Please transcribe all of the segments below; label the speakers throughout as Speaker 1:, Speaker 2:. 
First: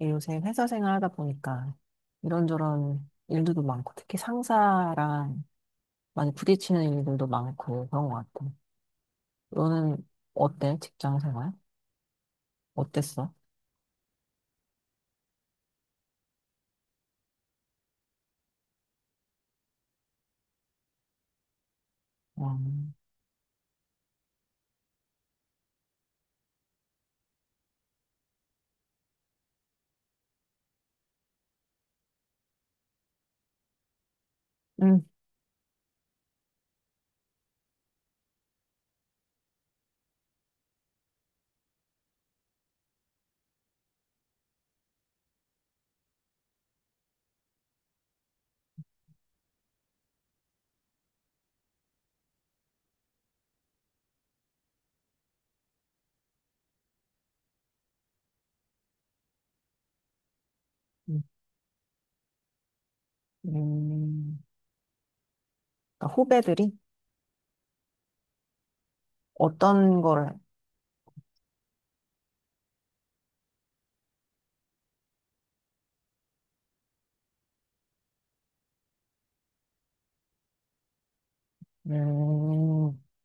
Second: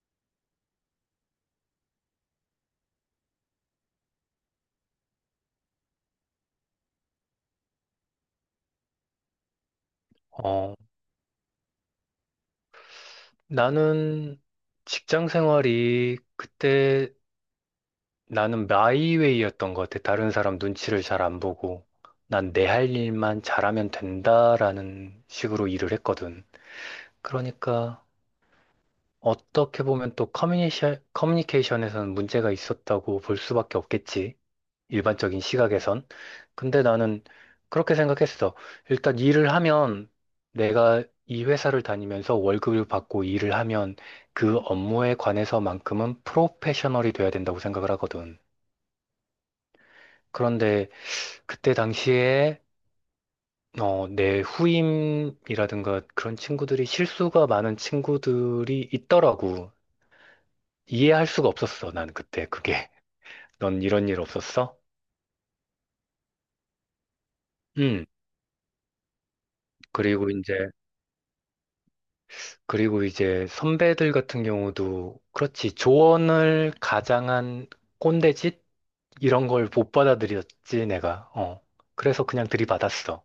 Speaker 1: 예, 요새 회사 생활하다 보니까 이런저런 일들도 많고 특히 상사랑 많이 부딪히는 일들도 많고 그런 것 같아. 너는
Speaker 2: 어,
Speaker 1: 어때? 직장 생활? 어땠어?
Speaker 2: 나는 직장 생활이 그때 나는 마이웨이였던 것 같아. 다른 사람 눈치를 잘 안 보고 난 내 할
Speaker 1: 음,
Speaker 2: 일만 잘하면 된다라는 식으로 일을 했거든. 그러니까 어떻게 보면 또 커뮤니케이션, 커뮤니케이션에서는 문제가 있었다고 볼 수밖에 없겠지.
Speaker 1: 음,
Speaker 2: 일반적인 시각에선. 근데 나는 그렇게 생각했어. 일단 일을 하면 내가 이 회사를 다니면서 월급을 받고 일을 하면 그 업무에 관해서만큼은 프로페셔널이 돼야 된다고 생각을 하거든. 그런데 그때 당시에 내 후임이라든가 그런 친구들이 실수가 많은 친구들이 있더라고.
Speaker 1: 음,
Speaker 2: 이해할 수가 없었어, 난 그때 그게. 넌 이런 일
Speaker 1: 음.
Speaker 2: 없었어?
Speaker 1: 그러니까 후배들이
Speaker 2: 응.
Speaker 1: 어떤
Speaker 2: 그리고
Speaker 1: 거를
Speaker 2: 이제 그리고 이제 선배들 같은 경우도 그렇지, 조언을 가장한 꼰대짓 이런 걸 못 받아들였지 내가. 그래서 그냥
Speaker 1: 음,
Speaker 2: 들이받았어.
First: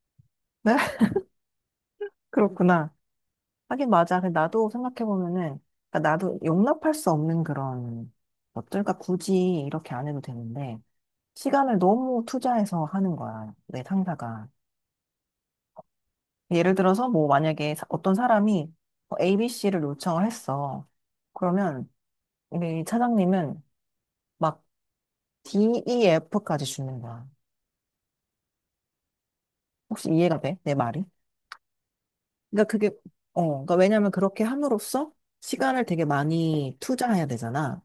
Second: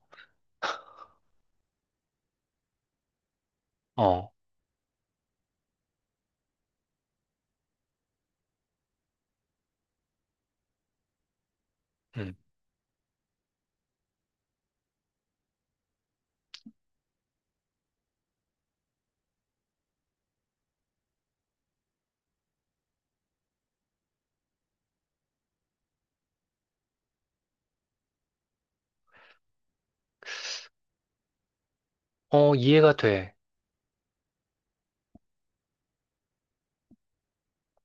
Speaker 1: 네? 그렇구나. 하긴 맞아.
Speaker 2: 어.
Speaker 1: 근데 나도 생각해 보면은 나도 용납할 수 없는 그런 것들. 그러니까 굳이 이렇게 안 해도 되는데. 시간을 너무
Speaker 2: 음.
Speaker 1: 투자해서 하는 거야, 내 상사가. 예를 들어서 뭐 만약에 어떤 사람이 ABC를 요청을 했어. 그러면 우리 차장님은 막 D, E, F까지 주는 거야. 혹시 이해가 돼? 내 말이?
Speaker 2: 어,
Speaker 1: 그러니까 그게
Speaker 2: 이해가 돼.
Speaker 1: 그러니까 왜냐면 그렇게 함으로써 시간을 되게 많이 투자해야 되잖아.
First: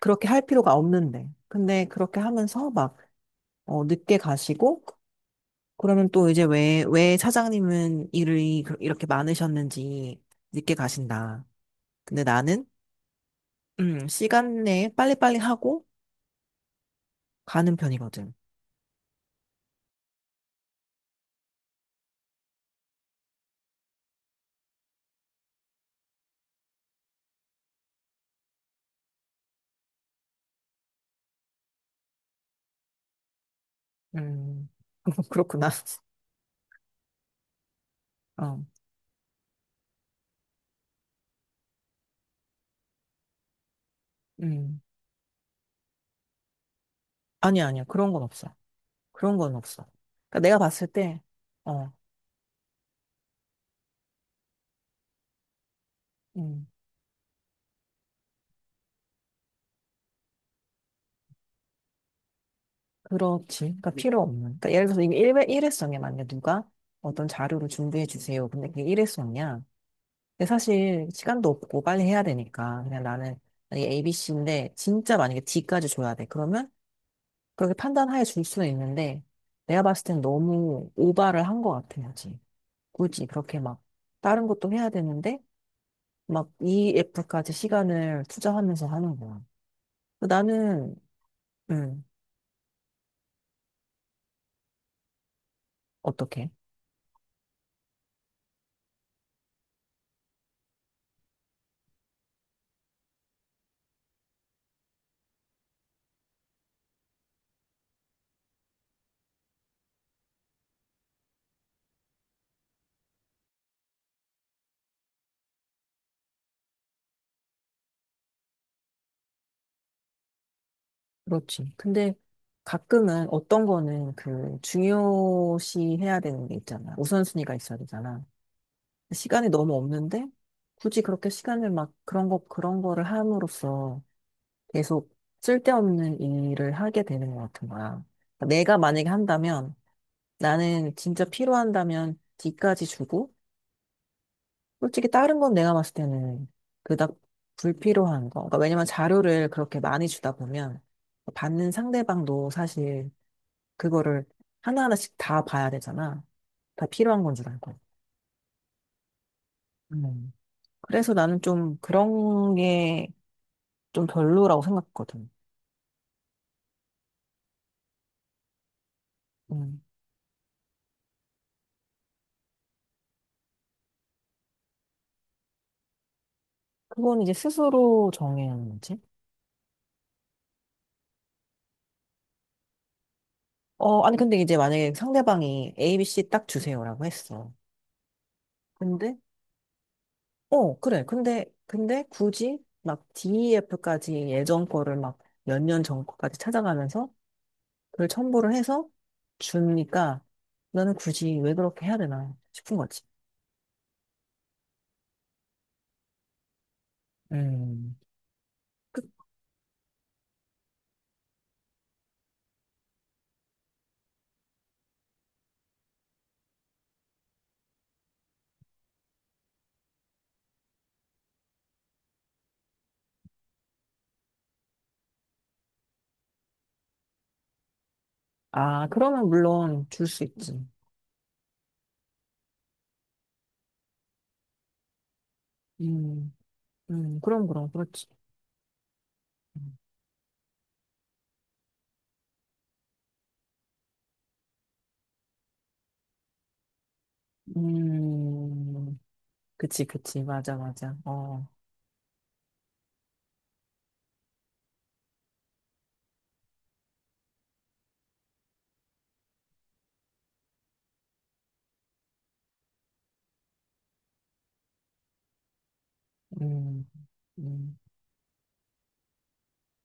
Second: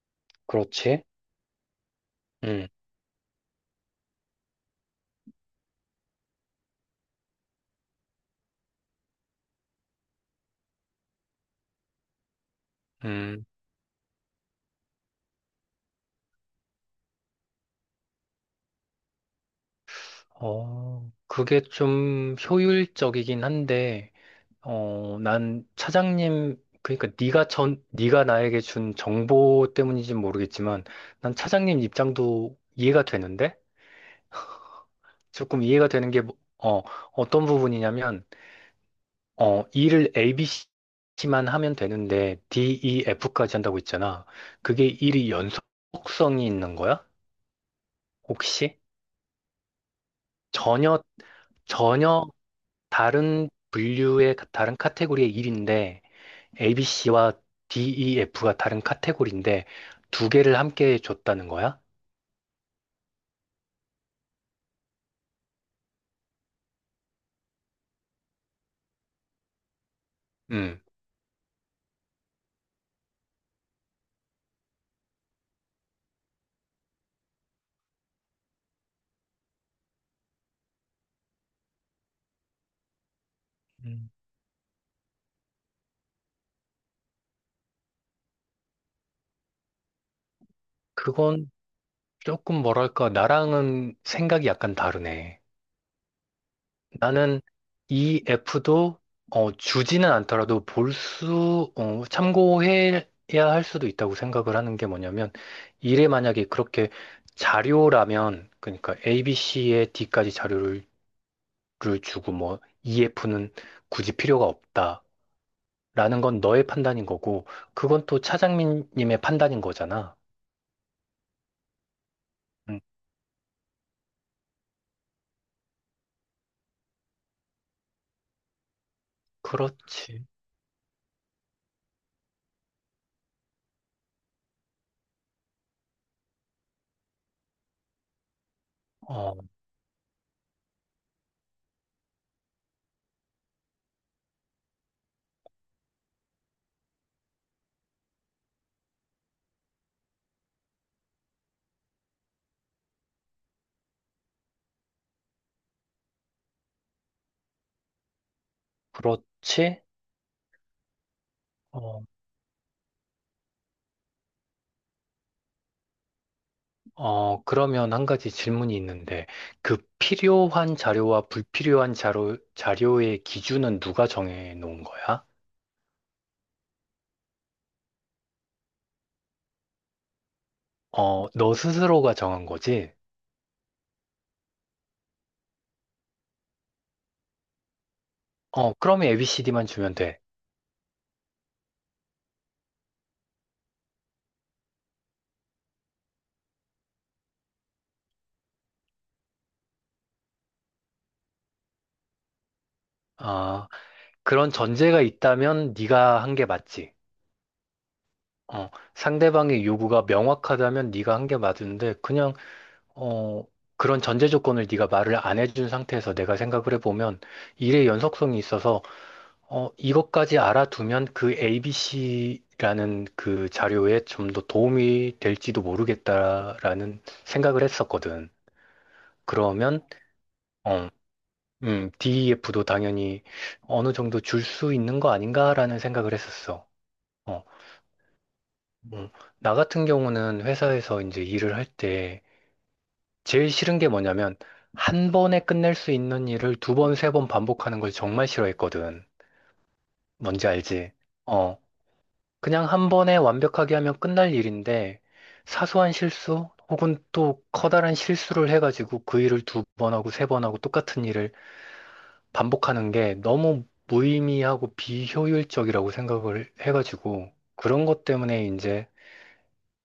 Speaker 1: 그렇게 할 필요가
Speaker 2: 그렇지.
Speaker 1: 없는데. 근데 그렇게 하면서
Speaker 2: 음.
Speaker 1: 막 늦게 가시고, 그러면 또 이제 왜 차장님은 일이 이렇게 많으셨는지 늦게 가신다. 근데 나는
Speaker 2: 음.
Speaker 1: 시간 내에 빨리빨리 하고 가는 편이거든.
Speaker 2: 어, 그게 좀 효율적이긴 한데, 어 난 차장님 그러니까 네가 나에게 준 정보 때문인지는 모르겠지만 난 차장님 입장도 이해가 되는데,
Speaker 1: 음,
Speaker 2: 조금
Speaker 1: 그렇구나.
Speaker 2: 이해가 되는 게, 어떤 부분이냐면,
Speaker 1: 어,
Speaker 2: 어, E를 ABC만 하면 되는데, DEF까지 한다고 했잖아.
Speaker 1: 음.
Speaker 2: 그게 일이 연속성이 있는 거야?
Speaker 1: 아니야, 아니야. 그런 건 없어.
Speaker 2: 혹시?
Speaker 1: 그런 건 없어. 그러니까 내가 봤을
Speaker 2: 전혀,
Speaker 1: 때, 어,
Speaker 2: 전혀 다른 분류의, 다른 카테고리의 일인데,
Speaker 1: 음,
Speaker 2: ABC와 DEF가 다른 카테고리인데, 두 개를 함께 줬다는 거야?
Speaker 1: 그렇지. 그러니까 필요 없는. 그러니까 예를 들어서 이게 일회성이야. 만약에 누가 어떤 자료를 준비해 주세요. 근데 그게 일회성이야. 근데
Speaker 2: 음.
Speaker 1: 사실 시간도 없고 빨리 해야 되니까. 그냥 나는, 만약에 ABC인데, 진짜 만약에 D까지 줘야 돼. 그러면 그렇게 판단하에 줄 수는 있는데, 내가 봤을 땐 너무 오바를 한 것 같아요. 지 굳이 그렇게 막,
Speaker 2: 음.
Speaker 1: 다른 것도 해야 되는데, 막 EF까지 시간을 투자하면서 하는 거야. 나는,
Speaker 2: 그건
Speaker 1: 음,
Speaker 2: 조금 뭐랄까, 나랑은 생각이 약간 다르네.
Speaker 1: 어떻게?
Speaker 2: 나는 EF도 주지는 않더라도 참고해야 할 수도 있다고 생각을 하는 게 뭐냐면, 이래 만약에 그렇게 자료라면, 그러니까 ABC에 D까지 자료를 를 주고 뭐 EF는 굳이 필요가 없다라는 건 너의 판단인 거고, 그건 또 차장님의 판단인 거잖아.
Speaker 1: 그렇지. 근데
Speaker 2: 음,
Speaker 1: 가끔은 어떤 거는 그 중요시 해야 되는 게 있잖아. 우선순위가 있어야 되잖아. 시간이 너무
Speaker 2: 그렇지.
Speaker 1: 없는데, 굳이 그렇게 시간을 막 그런 거, 그런 거를 함으로써 계속 쓸데없는 일을 하게 되는 것 같은 거야. 그러니까 내가 만약에
Speaker 2: 어,
Speaker 1: 한다면 나는 진짜 필요한다면 뒤까지 주고, 솔직히 다른 건 내가 봤을 때는 그닥 불필요한 거. 그러니까 왜냐면 자료를 그렇게 많이 주다 보면 받는 상대방도 사실 그거를 하나하나씩 다 봐야 되잖아. 다 필요한 건 줄 알고.
Speaker 2: 그렇지.
Speaker 1: 음. 그래서 나는 좀 그런 게 좀 별로라고 생각했거든.
Speaker 2: 어, 그러면 한 가지 질문이 있는데, 그
Speaker 1: 음.
Speaker 2: 필요한 자료와 불필요한 자료, 자료의 기준은 누가 정해 놓은 거야?
Speaker 1: 그건 이제 스스로 정해야 하는 문제?
Speaker 2: 어, 너 스스로가 정한 거지?
Speaker 1: 아니, 근데 이제 만약에 상대방이 ABC 딱 주세요라고 했어.
Speaker 2: 어, 그러면
Speaker 1: 근데,
Speaker 2: ABCD만 주면 돼.
Speaker 1: 어, 그래. 근데 굳이 막 DEF까지 예전 거를 막 몇 년 전 거까지 찾아가면서 그걸 첨부를 해서 주니까 나는 굳이 왜 그렇게 해야 되나 싶은 거지.
Speaker 2: 아, 그런 전제가 있다면 네가 한 게 맞지.
Speaker 1: 음.
Speaker 2: 어,
Speaker 1: 그-
Speaker 2: 상대방의 요구가 명확하다면 네가 한 게 맞는데, 그냥, 어, 그런 전제 조건을 네가 말을 안 해준 상태에서 내가 생각을 해보면 일의 연속성이 있어서, 이것까지 알아두면 그 ABC라는 그 자료에 좀 더 도움이 될지도 모르겠다라는 생각을 했었거든.
Speaker 1: 아, 그러면
Speaker 2: 그러면,
Speaker 1: 물론 줄 수 있지.
Speaker 2: 어, DEF도 당연히 어느 정도 줄 수 있는 거 아닌가라는 생각을
Speaker 1: 음,
Speaker 2: 했었어. 어,
Speaker 1: 그럼, 그럼, 그렇지.
Speaker 2: 음, 나 같은 경우는 회사에서 이제 일을 할 때 제일 싫은 게 뭐냐면, 한 번에 끝낼 수 있는 일을 두 번, 세 번 반복하는 걸 정말
Speaker 1: 음,
Speaker 2: 싫어했거든.
Speaker 1: 그치, 그치.
Speaker 2: 뭔지
Speaker 1: 맞아,
Speaker 2: 알지?
Speaker 1: 맞아. 어,
Speaker 2: 어, 그냥 한 번에 완벽하게 하면 끝날 일인데, 사소한 실수 혹은 또 커다란 실수를 해가지고 그 일을 두 번 하고 세 번 하고 똑같은 일을 반복하는 게 너무 무의미하고 비효율적이라고 생각을
Speaker 1: 음,
Speaker 2: 해가지고,
Speaker 1: 음,
Speaker 2: 그런 것 때문에 이제,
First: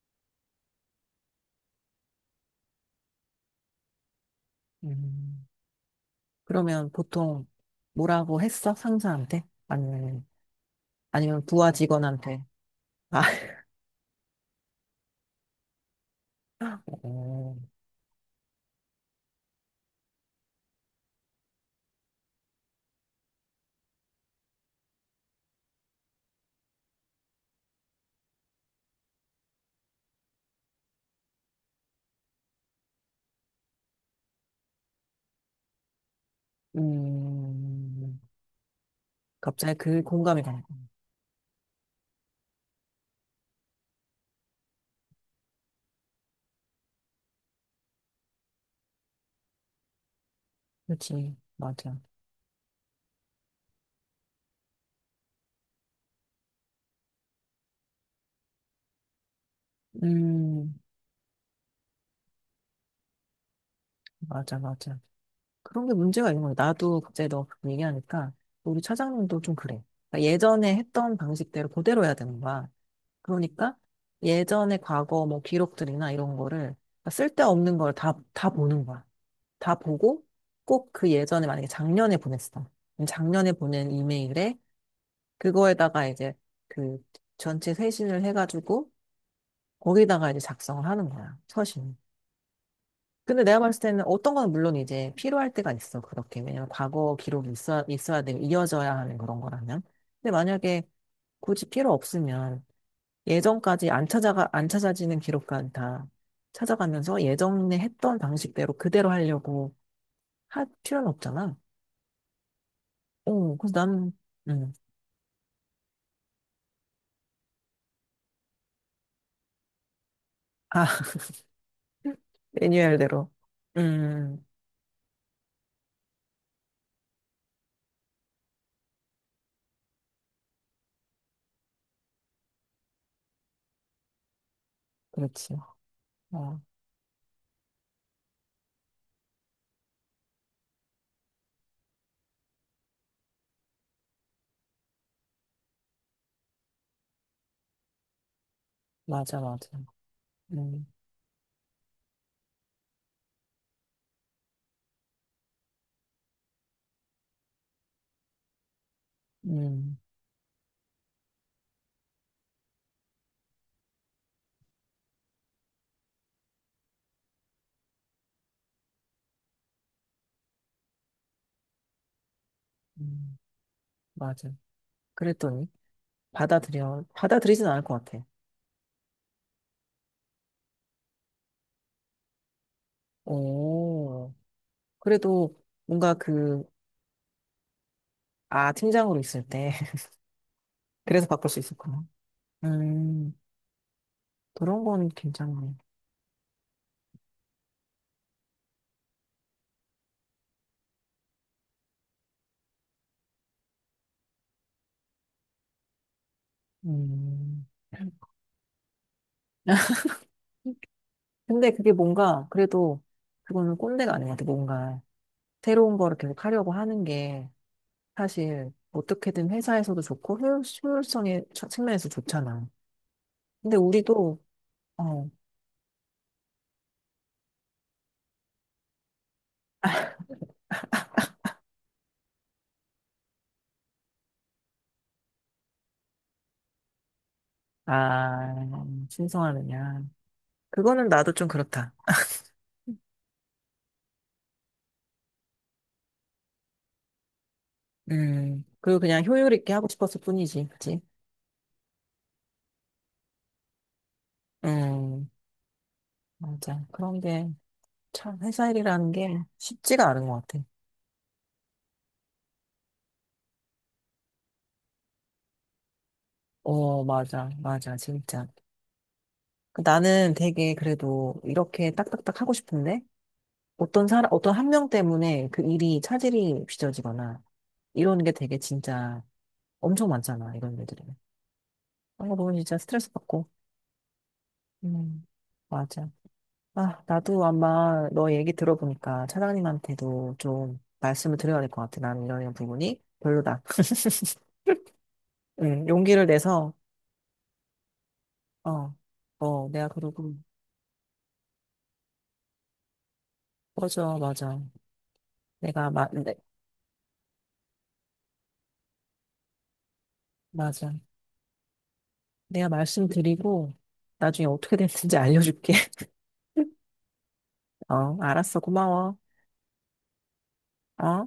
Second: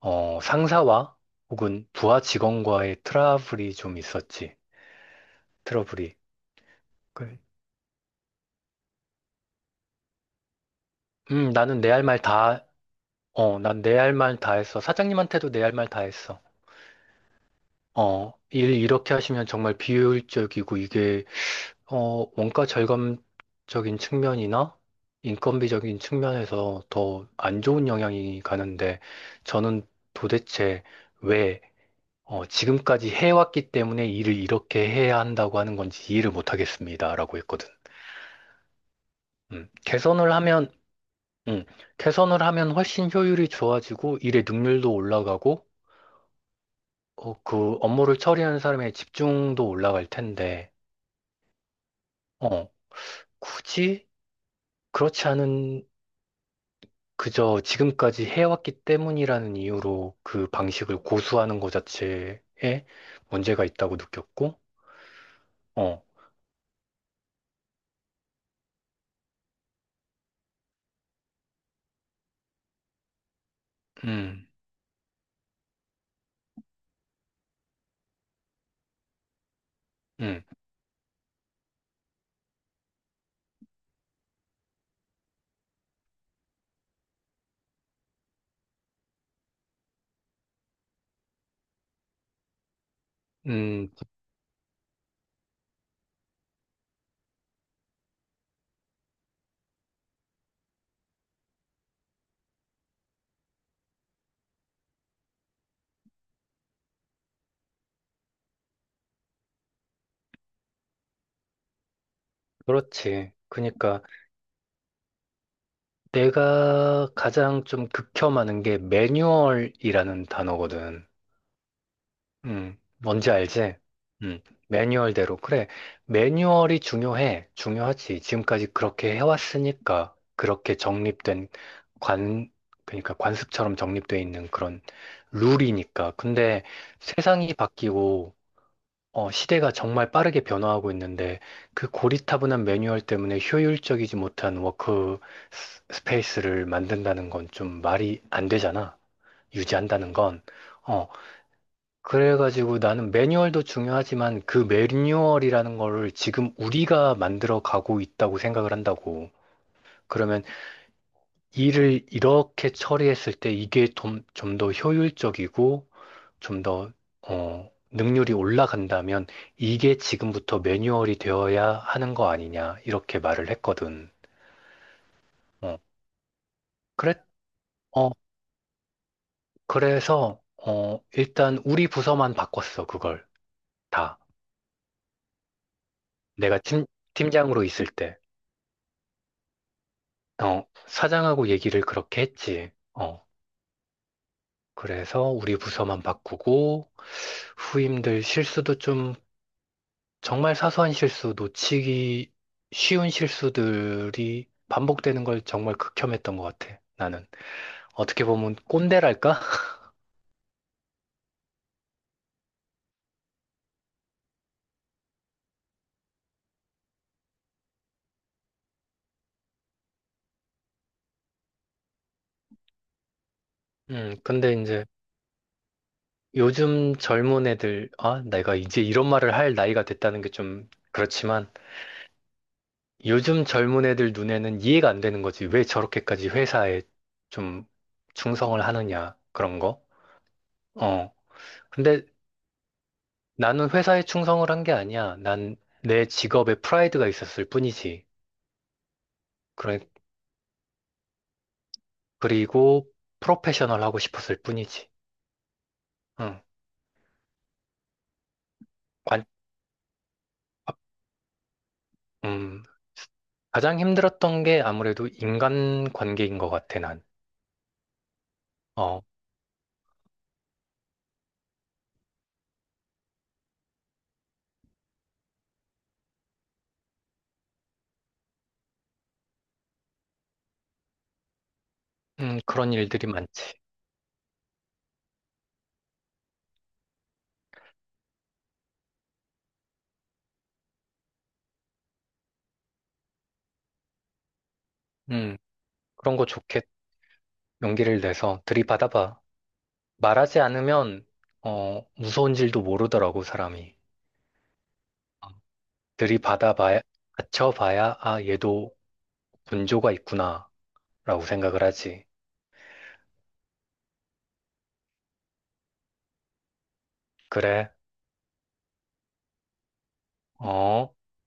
Speaker 2: 상사와 혹은 부하 직원과의 트러블이 좀 있었지.
Speaker 1: 음.
Speaker 2: 트러블이.
Speaker 1: 그러면
Speaker 2: 그래.
Speaker 1: 보통 뭐라고 했어? 상사한테? 아니면 부하
Speaker 2: 나는 내 할 말
Speaker 1: 직원한테?
Speaker 2: 다,
Speaker 1: 아,
Speaker 2: 어, 난 내 할 말 다 했어. 사장님한테도 내 할 말 다 했어.
Speaker 1: 어,
Speaker 2: 일 이렇게 하시면 정말 비효율적이고, 이게 원가 절감적인 측면이나 인건비적인 측면에서 더 안 좋은 영향이 가는데 저는 도대체 왜 지금까지 해왔기 때문에 일을 이렇게 해야 한다고 하는 건지 이해를 못 하겠습니다라고 했거든.
Speaker 1: 음,
Speaker 2: 음,
Speaker 1: 갑자기 그
Speaker 2: 개선을
Speaker 1: 공감이 가네.
Speaker 2: 하면 음, 개선을 하면 훨씬 효율이 좋아지고 일의 능률도 올라가고, 그 업무를 처리하는 사람의 집중도 올라갈 텐데
Speaker 1: 그렇지, 맞아.
Speaker 2: 어, 굳이 그렇지 않은, 그저 지금까지 해왔기 때문이라는 이유로 그
Speaker 1: 음,
Speaker 2: 방식을 고수하는 것 자체에 문제가 있다고
Speaker 1: 맞아,
Speaker 2: 느꼈고.
Speaker 1: 맞아. 그런 게
Speaker 2: 어.
Speaker 1: 문제가 있는 거야. 나도 갑자기 너 그렇게 얘기하니까 우리 차장님도 좀 그래. 그러니까 예전에 했던 방식대로 그대로 해야 되는 거야. 그러니까
Speaker 2: 음.
Speaker 1: 예전에 과거 뭐 기록들이나 이런 거를, 쓸데없는 걸 다 보는 거야. 다 보고,
Speaker 2: 음.
Speaker 1: 꼭 그 예전에 만약에 작년에 보냈어. 그럼 작년에 보낸 이메일에, 그거에다가 이제 그 전체 회신을 해가지고 거기다가 이제 작성을 하는 거야. 서신. 근데 내가 봤을
Speaker 2: 음.
Speaker 1: 때는 어떤 거는 물론 이제 필요할 때가 있어. 그렇게. 왜냐면 과거 기록이 있어야 되고 이어져야 하는 그런 거라면. 근데 만약에 굳이 필요 없으면 예전까지 안 찾아가, 안 찾아지는 기록까지 다 찾아가면서 예전에 했던 방식대로 그대로 하려고 할 필요는 없잖아.
Speaker 2: 그렇지.
Speaker 1: 그래서
Speaker 2: 그러니까
Speaker 1: 나는, 음,
Speaker 2: 내가 가장 좀 극혐하는 게 매뉴얼이라는
Speaker 1: 아,
Speaker 2: 단어거든.
Speaker 1: 매뉴얼대로.
Speaker 2: 뭔지 알지? 음,
Speaker 1: 음,
Speaker 2: 매뉴얼대로. 그래, 매뉴얼이 중요해. 중요하지. 지금까지 그렇게 해왔으니까, 그렇게 정립된 관, 그러니까 관습처럼 정립되어 있는 그런
Speaker 1: 그렇지.
Speaker 2: 룰이니까.
Speaker 1: 아,
Speaker 2: 근데 세상이 바뀌고, 시대가 정말 빠르게 변화하고 있는데, 그 고리타분한 매뉴얼 때문에 효율적이지 못한 워크 스페이스를 만든다는 건 좀 말이 안 되잖아.
Speaker 1: 맞아, 맞아.
Speaker 2: 유지한다는 건.
Speaker 1: 음,
Speaker 2: 어, 그래가지고 나는 매뉴얼도 중요하지만 그 매뉴얼이라는 거를 지금 우리가 만들어 가고 있다고 생각을 한다고.
Speaker 1: 음,
Speaker 2: 그러면 일을 이렇게 처리했을 때 이게 좀 더 효율적이고 좀 더, 능률이 올라간다면, 이게 지금부터 매뉴얼이 되어야 하는 거 아니냐, 이렇게
Speaker 1: 음,
Speaker 2: 말을 했거든.
Speaker 1: 맞아. 그랬더니,
Speaker 2: 어, 그래,
Speaker 1: 받아들이진 않을 것
Speaker 2: 어,
Speaker 1: 같아.
Speaker 2: 그래서, 일단 우리 부서만 바꿨어, 그걸. 다.
Speaker 1: 오, 그래도 뭔가
Speaker 2: 내가
Speaker 1: 그,
Speaker 2: 팀장으로 있을 때.
Speaker 1: 아, 팀장으로 있을 때, 그래서
Speaker 2: 사장하고
Speaker 1: 바꿀 수
Speaker 2: 얘기를
Speaker 1: 있었구나.
Speaker 2: 그렇게 했지.
Speaker 1: 음, 그런 건
Speaker 2: 그래서 우리
Speaker 1: 괜찮네.
Speaker 2: 부서만 바꾸고 후임들 실수도 좀, 정말 사소한 실수, 놓치기 쉬운 실수들이 반복되는 걸 정말 극혐했던 것 같아. 나는
Speaker 1: 음.
Speaker 2: 어떻게 보면 꼰대랄까?
Speaker 1: 근데 그게 뭔가, 그래도, 그거는 꼰대가 아닌 것 같아. 뭔가 새로운 거를 계속 하려고 하는 게, 사실 어떻게든 회사에서도 좋고 효율성의 측면에서 좋잖아. 근데 우리도
Speaker 2: 근데 이제
Speaker 1: 어,
Speaker 2: 요즘 젊은 애들, 아, 내가 이제 이런 말을 할 나이가 됐다는 게 좀 그렇지만, 요즘 젊은 애들 눈에는 이해가 안 되는 거지. 왜 저렇게까지 회사에 좀
Speaker 1: 아,
Speaker 2: 충성을 하느냐, 그런 거.
Speaker 1: 신성하느냐. 그거는
Speaker 2: 어.
Speaker 1: 나도 좀 그렇다.
Speaker 2: 근데 나는 회사에 충성을 한 게 아니야. 난 내 직업에 프라이드가 있었을 뿐이지.
Speaker 1: 그리고 그냥 효율 있게
Speaker 2: 그래,
Speaker 1: 하고 싶었을 뿐이지, 그치?
Speaker 2: 그리고 프로페셔널 하고 싶었을 뿐이지.
Speaker 1: 음,
Speaker 2: 응.
Speaker 1: 맞아. 그런 게 참 회사 일이라는
Speaker 2: 관,
Speaker 1: 게 쉽지가 않은 것 같아.
Speaker 2: 음. 가장 힘들었던 게 아무래도 인간 관계인 것 같아,
Speaker 1: 어,
Speaker 2: 난.
Speaker 1: 맞아, 맞아, 진짜.
Speaker 2: 어.
Speaker 1: 그 나는 되게 그래도 이렇게 딱딱딱 하고 싶은데, 어떤 사람, 어떤 한 명 때문에 그 일이 차질이 빚어지거나 이러는 게 되게 진짜 엄청 많잖아, 이런 애들이. 그런 거 보면
Speaker 2: 그런
Speaker 1: 진짜
Speaker 2: 일들이
Speaker 1: 스트레스 받고.
Speaker 2: 많지.
Speaker 1: 음, 맞아. 아, 나도 아마 너 얘기 들어보니까 차장님한테도 좀 말씀을 드려야 될 것 같아. 나는 이런 이런 부분이 별로다.
Speaker 2: 음.
Speaker 1: 응,
Speaker 2: 그런 거
Speaker 1: 용기를
Speaker 2: 좋게,
Speaker 1: 내서,
Speaker 2: 용기를 내서
Speaker 1: 어,
Speaker 2: 들이받아봐.
Speaker 1: 내가 그러고,
Speaker 2: 말하지 않으면 무서운 줄도 모르더라고 사람이.
Speaker 1: 맞아, 맞아.
Speaker 2: 어,
Speaker 1: 내가,
Speaker 2: 들이받아봐야 받쳐봐야 아 얘도 분조가 있구나라고
Speaker 1: 맞아.
Speaker 2: 생각을 하지.
Speaker 1: 내가 말씀드리고, 나중에 어떻게 됐는지 알려줄게.
Speaker 2: 그래.
Speaker 1: 어, 알았어. 고마워.
Speaker 2: 어.
Speaker 1: 어?